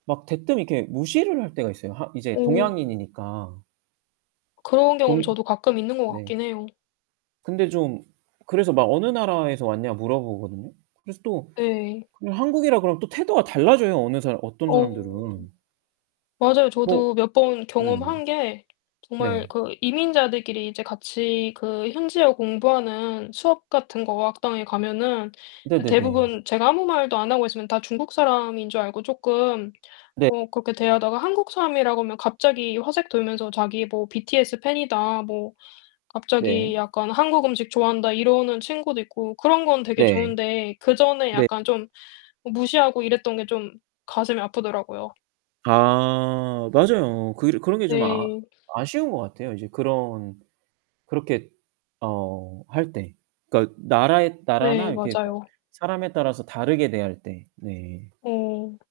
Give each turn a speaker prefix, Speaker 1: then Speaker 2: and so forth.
Speaker 1: 막 대뜸 이렇게 무시를 할 때가 있어요, 하 이제
Speaker 2: 음.
Speaker 1: 동양인이니까.
Speaker 2: 그런 경험
Speaker 1: 동
Speaker 2: 저도 가끔 있는 것
Speaker 1: 네.
Speaker 2: 같긴 해요.
Speaker 1: 근데 좀 그래서 막 어느 나라에서 왔냐 물어보거든요. 그래서 또
Speaker 2: 네.
Speaker 1: 그 한국이라 그러면 또 태도가 달라져요, 어느 사람 어떤
Speaker 2: 어
Speaker 1: 사람들은.
Speaker 2: 맞아요.
Speaker 1: 뭐
Speaker 2: 저도 몇 번
Speaker 1: 네.
Speaker 2: 경험한 게 정말
Speaker 1: 네.
Speaker 2: 그 이민자들끼리 이제 같이 그 현지어 공부하는 수업 같은 거 어학당에 가면은 드
Speaker 1: 네네네.
Speaker 2: 대부분 제가 아무 말도 안 하고 있으면 다 중국 사람인 줄 알고 쪼끔
Speaker 1: 네.
Speaker 2: 어 그렇게 대하다가 한국 사람이라고 하면 갑자기 화색 돌면서 자기 뭐 "BTS 팬이다." 뭐
Speaker 1: 네.
Speaker 2: 갑자기 약간 "한국 음식 좋아한다." 이러는 친구도 있고 그런 건 되게
Speaker 1: 네.
Speaker 2: 좋은데 그전에
Speaker 1: 네.
Speaker 2: 약간 좀 무시하고 이랬던 게 좀 가슴이 아프더라고요.
Speaker 1: 아 맞아요. 그 일 그런 게 좀 아
Speaker 2: 네.
Speaker 1: 아쉬운 것 같아요, 인제 그런 그렇게 어 할 때. 그러니까 나라의
Speaker 2: 네
Speaker 1: 나라나 이렇게 뭐
Speaker 2: 맞아요.
Speaker 1: 사람에 따라서 다르게 대할 때 네.
Speaker 2: 네.